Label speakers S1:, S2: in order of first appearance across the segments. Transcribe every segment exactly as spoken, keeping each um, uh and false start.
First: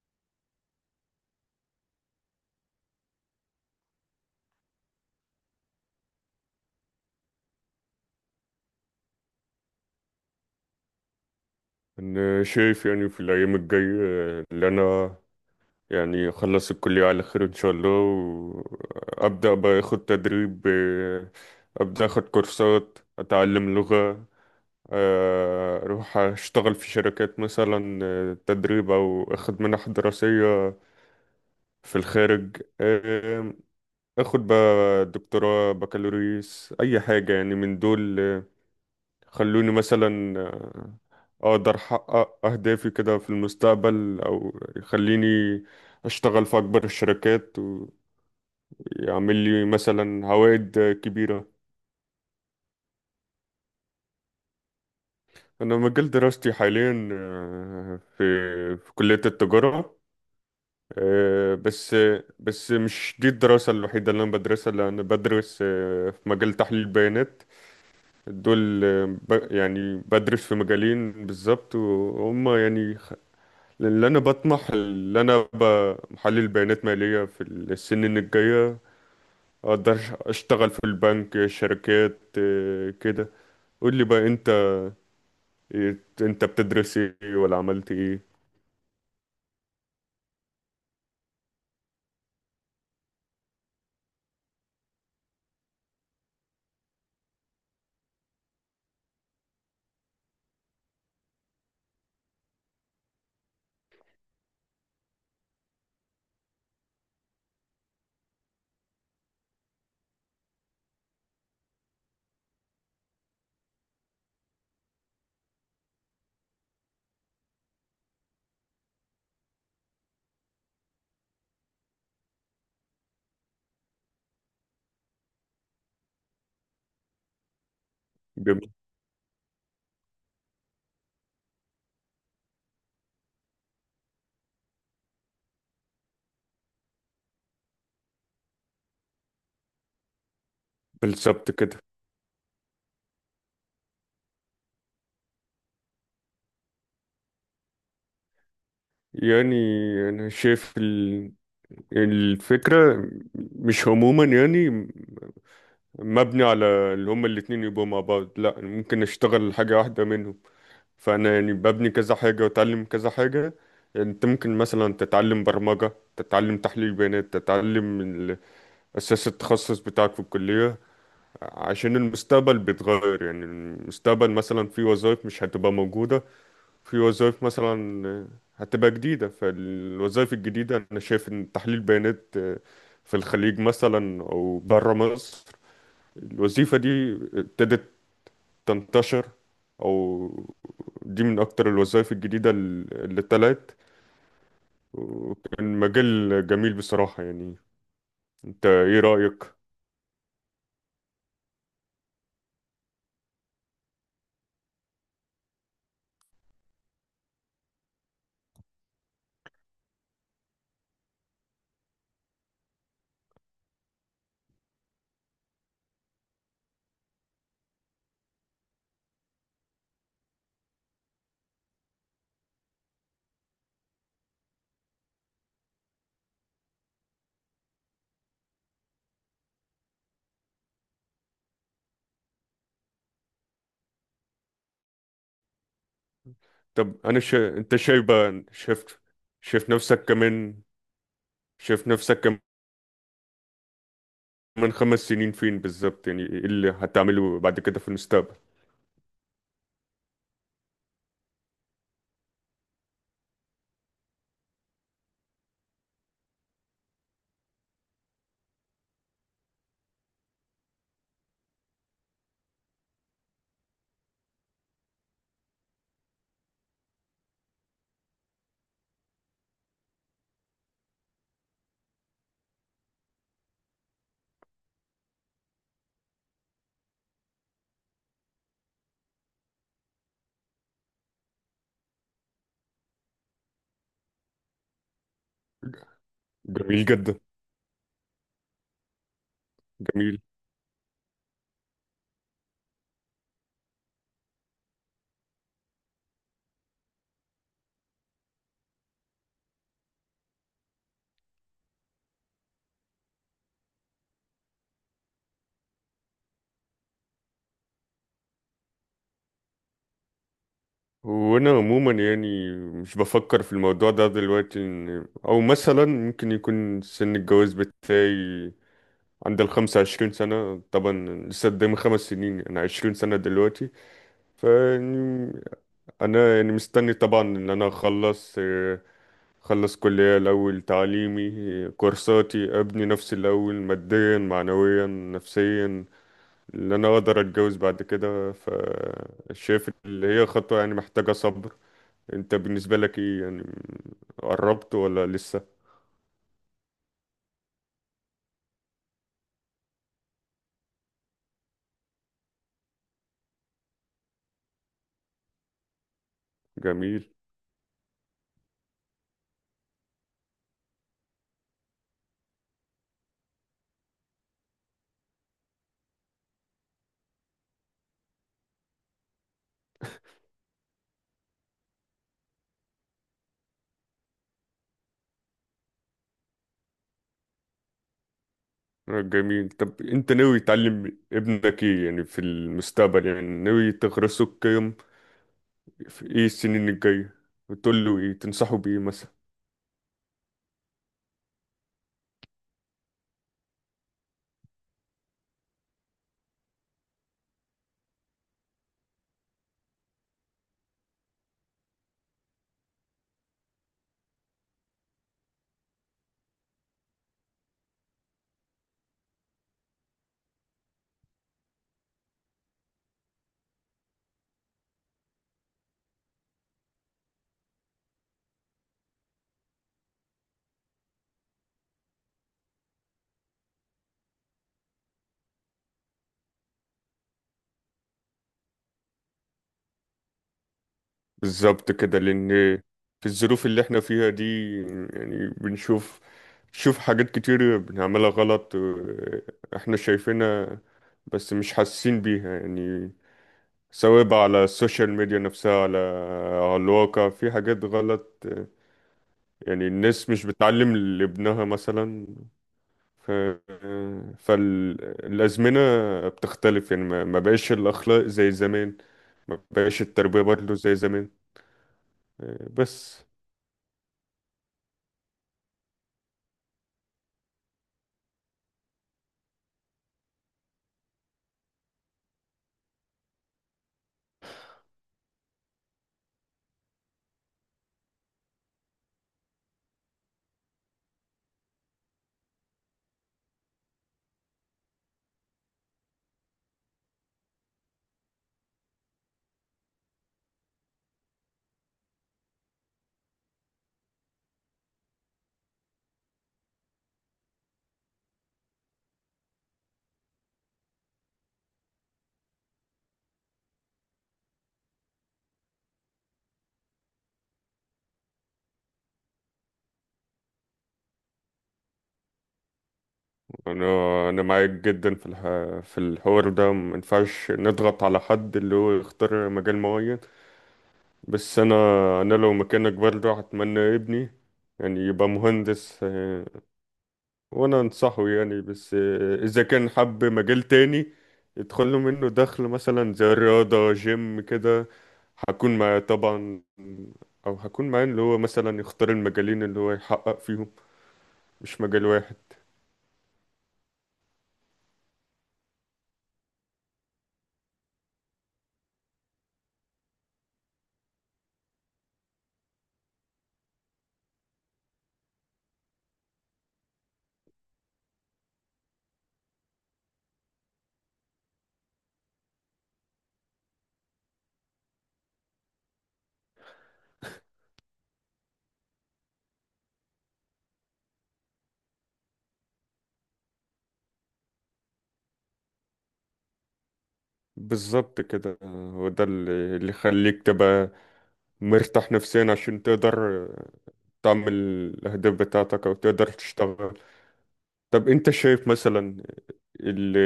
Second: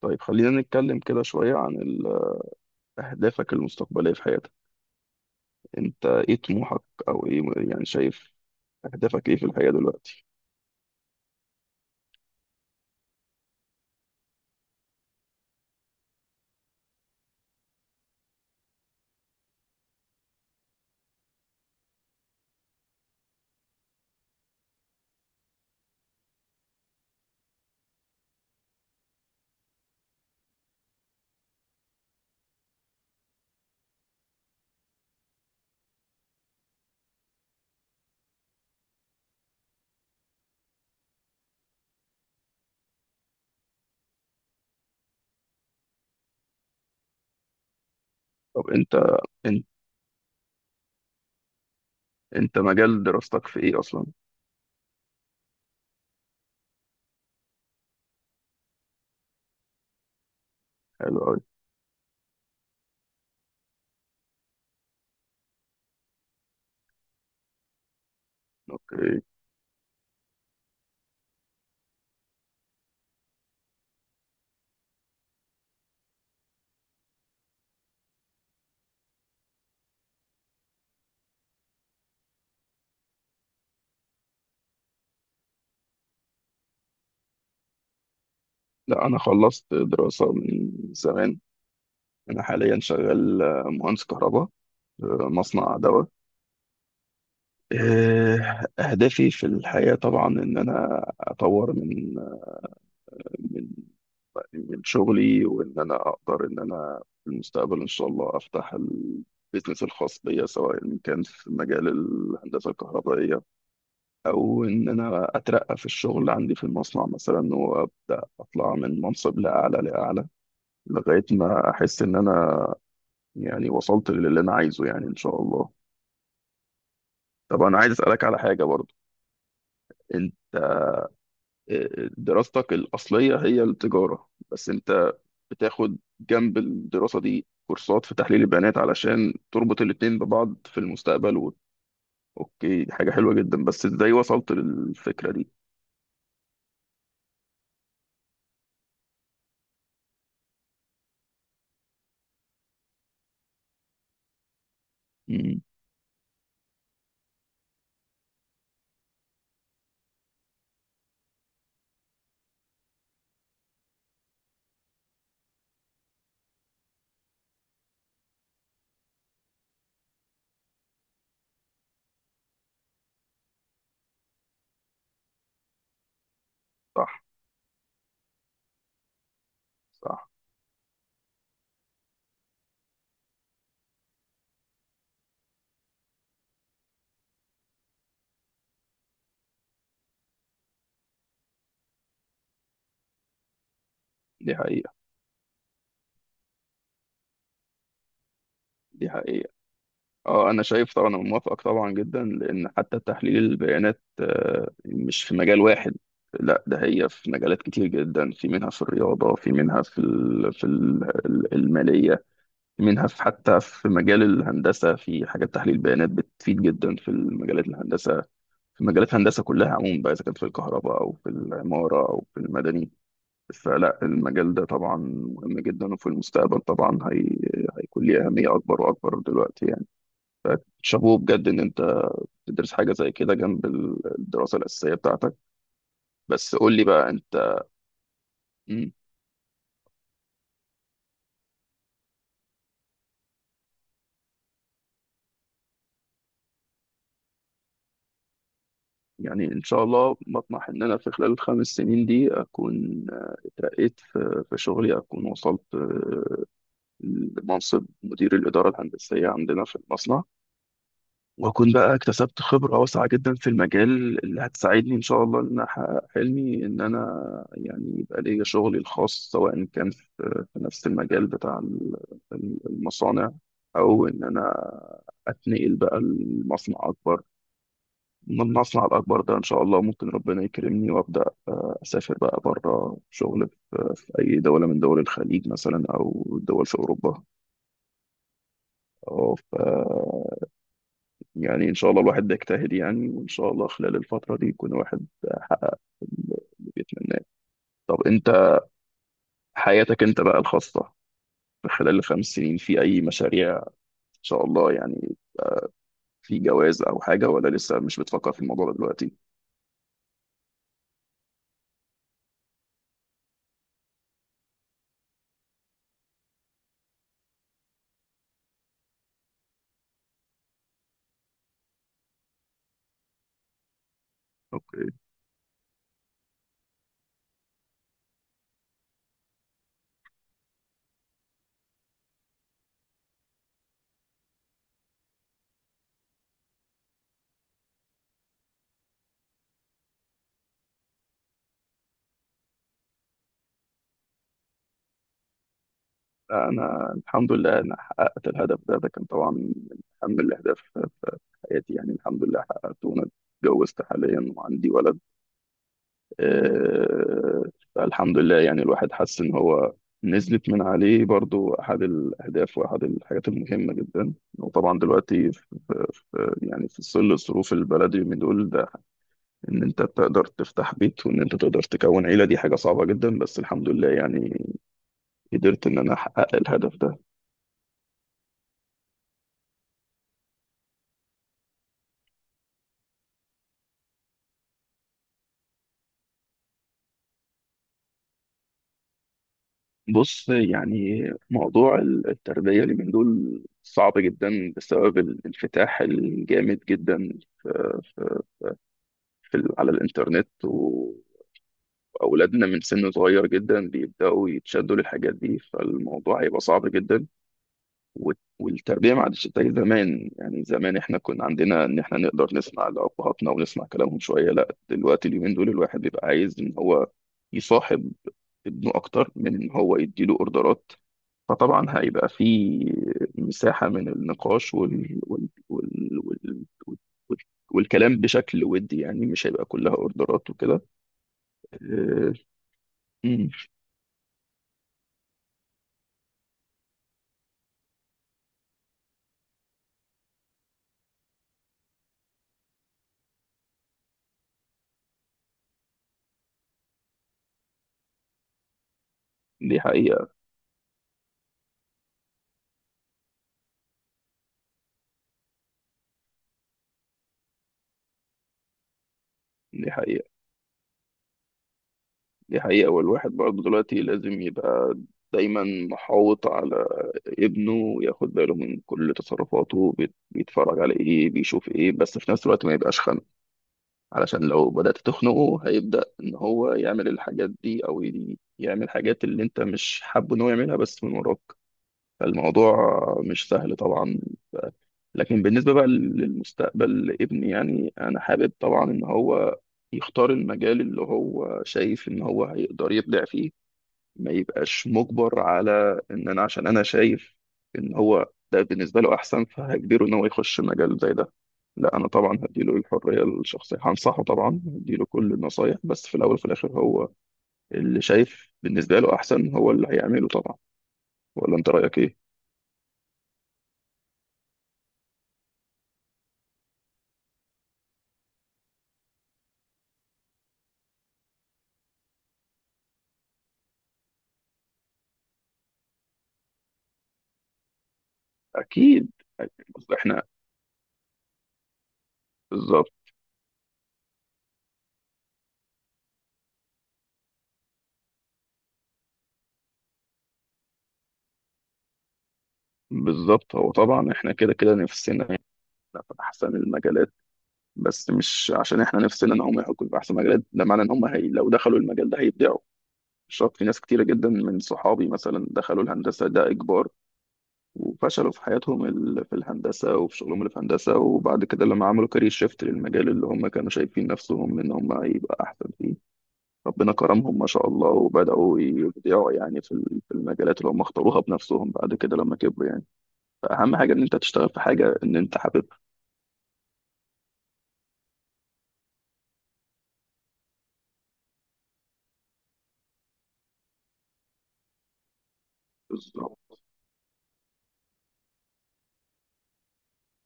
S1: طيب، خلينا نتكلم كده شوية عن ال- أهدافك المستقبلية في حياتك. أنت إيه طموحك؟ أو إيه يعني، شايف أهدافك إيه في الحياة دلوقتي؟
S2: أنا شايف يعني في الأيام الجاية اللي أنا يعني أخلص الكلية على خير إن شاء الله وأبدأ بقى أخد تدريب، آه، أبدأ أخد كورسات أتعلم لغة. آه، أروح أشتغل في شركات مثلا، آه، تدريب أو أخد منح دراسية في الخارج. آه، أخد بقى دكتوراه بكالوريوس أي حاجة يعني من دول. خلوني مثلا آه، اقدر احقق اهدافي كده في المستقبل او يخليني اشتغل في اكبر الشركات
S1: طب أنت
S2: ويعمل لي
S1: أنت
S2: مثلا عوائد كبيرة.
S1: أنت مجال دراستك في إيه أصلا؟
S2: انا مجال دراستي حاليا آه، في في كلية التجارة.
S1: حلو أوي.
S2: آه، بس بس مش دي الدراسة الوحيدة اللي انا بدرسها، لأ، انا بدرس آه، في مجال تحليل البيانات دول. آه،
S1: أوكي.
S2: ب- يعني بدرس في مجالين بالظبط وهم يعني لان انا بطمح ان انا ابقى محلل بيانات ماليه في السنين الجايه، اقدر اشتغل في البنك شركات إيه، كده. قول لي بقى انت إيه، انت بتدرس ايه ولا عملت ايه؟
S1: لا، أنا خلصت دراسة من زمان. أنا حاليا شغال مهندس كهرباء في مصنع دواء. إيه، أهدافي في الحياة طبعا إن أنا أطور من من شغلي، وان انا اقدر ان انا في المستقبل ان شاء الله افتح البيزنس الخاص بيا، سواء إن كان في مجال الهندسه الكهربائيه، او ان انا اترقى في الشغل عندي في المصنع مثلا وابدا اطلع من منصب لاعلى لاعلى لغايه ما احس ان انا يعني وصلت للي انا عايزه، يعني ان شاء الله. طب انا عايز اسالك على حاجه
S2: ب-
S1: برضو. انت آه، دراستك الاصليه هي التجاره، بس انت بتاخد جنب الدراسة دي كورسات في تحليل البيانات علشان تربط الاتنين ببعض في المستقبل
S2: بالظبط
S1: و...
S2: كده.
S1: اوكي، دي حاجة حلوة جدا، بس ازاي وصلت للفكرة دي؟
S2: يعني انا شايف ال- الفكره مش عموما، يعني
S1: مم.
S2: مبني على اللي هما الاتنين يبقوا مع بعض، لا ممكن اشتغل حاجه واحده منهم. فانا يعني ببني كذا حاجه واتعلم كذا حاجه، يعني انت ممكن مثلا تتعلم برمجه، تتعلم تحليل بيانات، تتعلم ال- اساس التخصص بتاعك في الكليه. عشان المستقبل بيتغير، يعني المستقبل مثلا في وظائف مش هتبقى موجوده، في
S1: صح.
S2: وظائف مثلا هتبقى جديده.
S1: صح.
S2: فالوظائف الجديده انا شايف ان تحليل بيانات في الخليج مثلا او بره مصر، الوظيفه دي ابتدت تنتشر. او دي من اكتر الوظائف الجديدة ال- اللي طلعت،
S1: دي حقيقة.
S2: وكان مجال جميل بصراحة. يعني انت ايه
S1: دي
S2: رأيك؟
S1: حقيقة. اه، انا شايف طبعا، انا موافقك طبعا جدا، لان حتى تحليل البيانات آه، مش في مجال واحد. لا ده هي في مجالات كتير جدا، في منها في الرياضة، في منها في ال... في ال- المالية، منها في حتى في مجال الهندسة، في حاجات تحليل بيانات بتفيد جدا في المجالات الهندسة، في مجالات الهندسة كلها عموما بقى، إذا كان في الكهرباء أو في العمارة أو في المدني. فلا، المجال ده طبعا مهم جدا، وفي المستقبل طبعا هي... هيكون ليه أهمية أكبر وأكبر دلوقتي يعني. شابوه بجد إن أنت تدرس حاجة زي كده جنب الدراسة الأساسية بتاعتك. بس قول لي
S2: طب
S1: بقى
S2: انا شا...
S1: أنت.
S2: انت شايف بقى، شايف
S1: مم.
S2: شايف نفسك كمان شايف نفسك كمان خمس سنين فين بالظبط؟ يعني ايه اللي هتعمله بعد كده في المستقبل؟
S1: يعني إن شاء الله بطمح إن أنا في خلال الخمس سنين دي أكون اترقيت في في شغلي، أكون وصلت منصب مدير الإدارة الهندسية عندنا في المصنع، وأكون بقى اكتسبت خبرة واسعة جدا في المجال اللي هتساعدني إن شاء الله إن أحقق حلمي إن أنا يعني يبقى ليا شغلي الخاص، سواء كان في في نفس المجال بتاع ال- ال- المصانع، أو إن أنا أتنقل بقى لمصنع أكبر من المصنع الأكبر ده. إن شاء الله ممكن ربنا يكرمني وأبدأ آه، أسافر بقى بره شغل في في أي دولة من دول الخليج مثلا أو دول في
S2: جميل جدا.
S1: أوروبا أو في
S2: جميل.
S1: يعني إن شاء الله الواحد بيجتهد يعني، وإن شاء الله خلال الفترة دي يكون الواحد حقق اللي بيتمناه. طب أنت، حياتك أنت بقى الخاصة في خلال الخمس سنين في أي مشاريع إن شاء الله يعني، في جواز أو حاجة، ولا لسه مش بتفكر في الموضوع ده دلوقتي؟
S2: وانا عموما يعني مش بفكر في الموضوع ده دلوقتي، إن- او مثلا ممكن يكون سن الجواز بتاعي عند ال خمس وعشرين سنة طبعا، لسه قدامي خمس سنين، أنا عشرين سنة دلوقتي.
S1: أوكي.
S2: فيعني أنا يعني مستني طبعا إن أنا أخلص، آه، أخلص كلية الأول تعليمي، آه، كورساتي، أبني نفسي الأول ماديا معنويا نفسيا إن أنا أقدر أتجوز بعد كده. فشايف اللي هي خطوة يعني محتاجة صبر. أنت بالنسبة لك إيه يعني؟ قربت ولا لسه؟
S1: أنا الحمد لله أنا حققت الهدف ده. ده كان طبعا من أهم الأهداف في في حياتي، يعني الحمد لله حققته، وأنا اتجوزت حاليا وعندي ولد.
S2: جميل.
S1: آه، فالحمد لله يعني الواحد حس ان هو نزلت من عليه برضو احد الاهداف، واحد الحاجات المهمه جدا. وطبعا دلوقتي في في- يعني في ظل الظروف البلدي من دول ده ان انت تقدر تفتح بيت وان انت تقدر تكون عيله، دي حاجه صعبه جدا، بس الحمد لله يعني قدرت ان انا احقق الهدف ده.
S2: جميل. طب انت ناوي تعلم ابنك ايه يعني في المستقبل؟ يعني ناوي تغرسه القيم في ايه السنين الجاية، وتقول له ايه؟ تنصحه بايه مثلا؟
S1: بص يعني موضوع التربيه اللي من دول صعب جدا بسبب الانفتاح الجامد جدا في في- على الانترنت، واولادنا من سن صغير جدا بيبداوا يتشدوا للحاجات دي، فالموضوع هيبقى صعب جدا. وال- والتربيه ما عادش زي زمان، يعني زمان احنا كنا عندنا ان احنا نقدر نسمع لابهاتنا ونسمع كلامهم شويه، لا دلوقتي اليومين دول الواحد بيبقى عايز ان هو يصاحب ابنه اكتر من ان هو يديله اوردرات. فطبعا هيبقى في مساحه من النقاش وال... وال... وال... وال... وال... والكلام بشكل ودي، يعني مش هيبقى كلها اوردرات وكده.
S2: بالظبط كده،
S1: أه...
S2: لان في
S1: مم،
S2: الظروف اللي احنا فيها دي، يعني بنشوف بنشوف حاجات كتير بنعملها غلط. اه، احنا شايفينها بس مش حاسين بيها، يعني سواء بقى على السوشيال ميديا نفسها، على على الواقع في حاجات غلط. اه،
S1: دي
S2: يعني الناس
S1: حقيقة.
S2: مش بتعلم لابنها مثلا. ف... فالأزمنة بتختلف، يعني ما ما بقاش الأخلاق زي زمان، ما
S1: دي
S2: بقاش
S1: حقيقة.
S2: التربية برضه زي زمان.
S1: دي حقيقة،
S2: بس
S1: والواحد برضه دلوقتي لازم يبقى دايما محاوط على ابنه، وياخد باله من كل تصرفاته، بيت- بيتفرج على ايه، بيشوف ايه، بس في نفس الوقت ما يبقاش خانق، علشان لو بدأت تخنقه هيبدأ ان هو يعمل الحاجات دي، او ي- يعمل حاجات اللي انت مش حابه ان هو يعملها بس من وراك. فالموضوع مش سهل طبعا. لكن بالنسبة بقى للمستقبل لابني، يعني أنا حابب طبعا إن هو يختار المجال اللي هو شايف إن هو هيقدر يبدع فيه، ما يبقاش مجبر، على إن أنا عشان أنا شايف إن هو ده بالنسبة له أحسن فهجبره إن هو يخش مجال زي ده. لا، أنا طبعا هديله الحرية الشخصية، هنصحه طبعا، هديله كل النصايح، بس في الأول وفي الآخر هو اللي شايف بالنسبة له أحسن هو اللي هيعمله طبعا. ولا أنت رأيك إيه؟
S2: أنا أنا معاك جدا في الح... في الحوار ده. ما ينفعش نضغط على حد اللي هو يختار مجال معين. بس أنا أنا لو مكانك برضه هتمنى ابني يعني يبقى مهندس. وانا انصحه يعني بس،
S1: أكيد.
S2: آه، اذا
S1: أكيد.
S2: كان
S1: إحنا.
S2: حب مجال تاني يدخل له منه دخل
S1: بالظبط.
S2: مثلا زي الرياضة جيم كده، هكون معاه طبعا. او هكون معاه اللي هو مثلا يختار المجالين اللي هو يحقق فيهم، مش مجال واحد.
S1: بالظبط. هو طبعا احنا كده كده نفسنا يبقى في احسن المجالات، بس مش عشان احنا نفسنا ان هم يحققوا في احسن مجالات ده معنى ان هم هي لو دخلوا المجال ده هيبدعوا، مش شرط. في ناس كتيره جدا من صحابي مثلا دخلوا الهندسه ده اجبار وفشلوا في حياتهم ال- في الهندسه وفي شغلهم اللي في هندسه، وبعد كده لما عملوا كارير شيفت للمجال اللي هم كانوا شايفين نفسهم ان هم هيبقى احسن فيه، ربنا كرمهم ما شاء الله وبداوا يبدعوا يعني في ال- في المجالات اللي هم اختاروها بنفسهم بعد كده لما كبروا يعني. فأهم حاجة إن أنت تشتغل في حاجة إن أنت حاببها.
S2: بالظبط كده. آه، هو ده اللي اللي يخليك تبقى مرتاح نفسيا عشان تقدر آه، تعمل الأهداف بتاعتك أو تقدر
S1: بالظبط.
S2: تشتغل. طب أنت شايف مثلا ال-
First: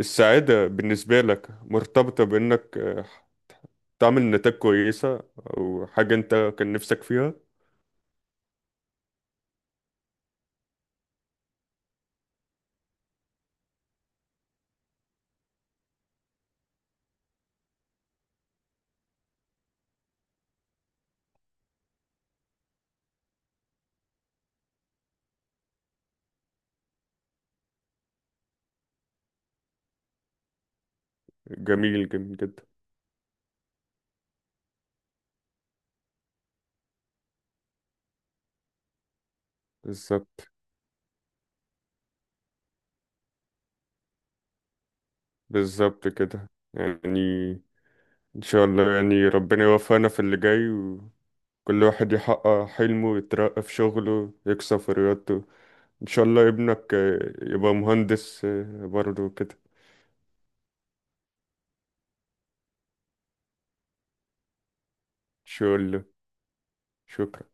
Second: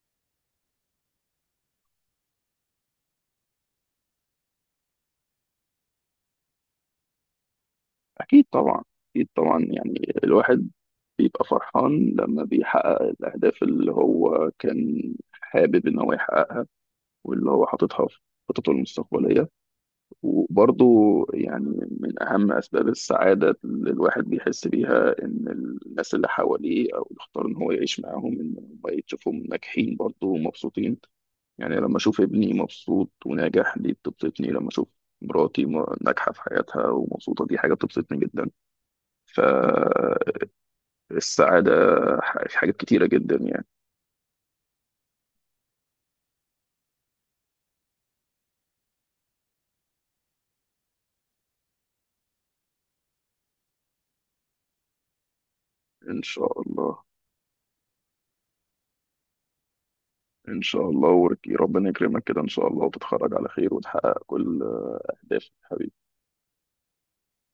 S2: السعادة بالنسبة لك مرتبطة بإنك، آه، تعمل نتائج كويسة أو حاجة أنت كان نفسك فيها؟
S1: أكيد طبعا. أكيد طبعا يعني الواحد بيبقى فرحان لما بيحقق الأهداف اللي هو كان حابب إن هو يحققها، واللي هو حاططها في خططه المستقبلية. وبرضه يعني، من أهم أسباب السعادة اللي الواحد بيحس بيها إن الناس اللي حواليه أو اللي اختار إن هو يعيش معاهم إن هم يشوفهم ناجحين برضه ومبسوطين. يعني لما
S2: جميل.
S1: أشوف
S2: جميل
S1: ابني
S2: جدا.
S1: مبسوط وناجح دي بتبسطني، لما أشوف مراتي م- ناجحة في حياتها ومبسوطة دي حاجة بتبسطني جدا.
S2: بالظبط
S1: فالسعادة ح- في حاجات كتيرة جدا يعني.
S2: بالظبط كده يعني إن شاء الله، يعني ربنا يوفقنا في اللي جاي وكل واحد يحقق حلمه، يترقى في شغله، يكسب في رياضته. إن
S1: إن
S2: شاء الله
S1: شاء
S2: ابنك
S1: الله.
S2: آه، يبقى مهندس آه، برضه كده.
S1: إن شاء الله وربنا يكرمك كده إن شاء الله، وتتخرج على خير وتحقق كل
S2: إن شاء
S1: أهدافك.
S2: الله. شكرا.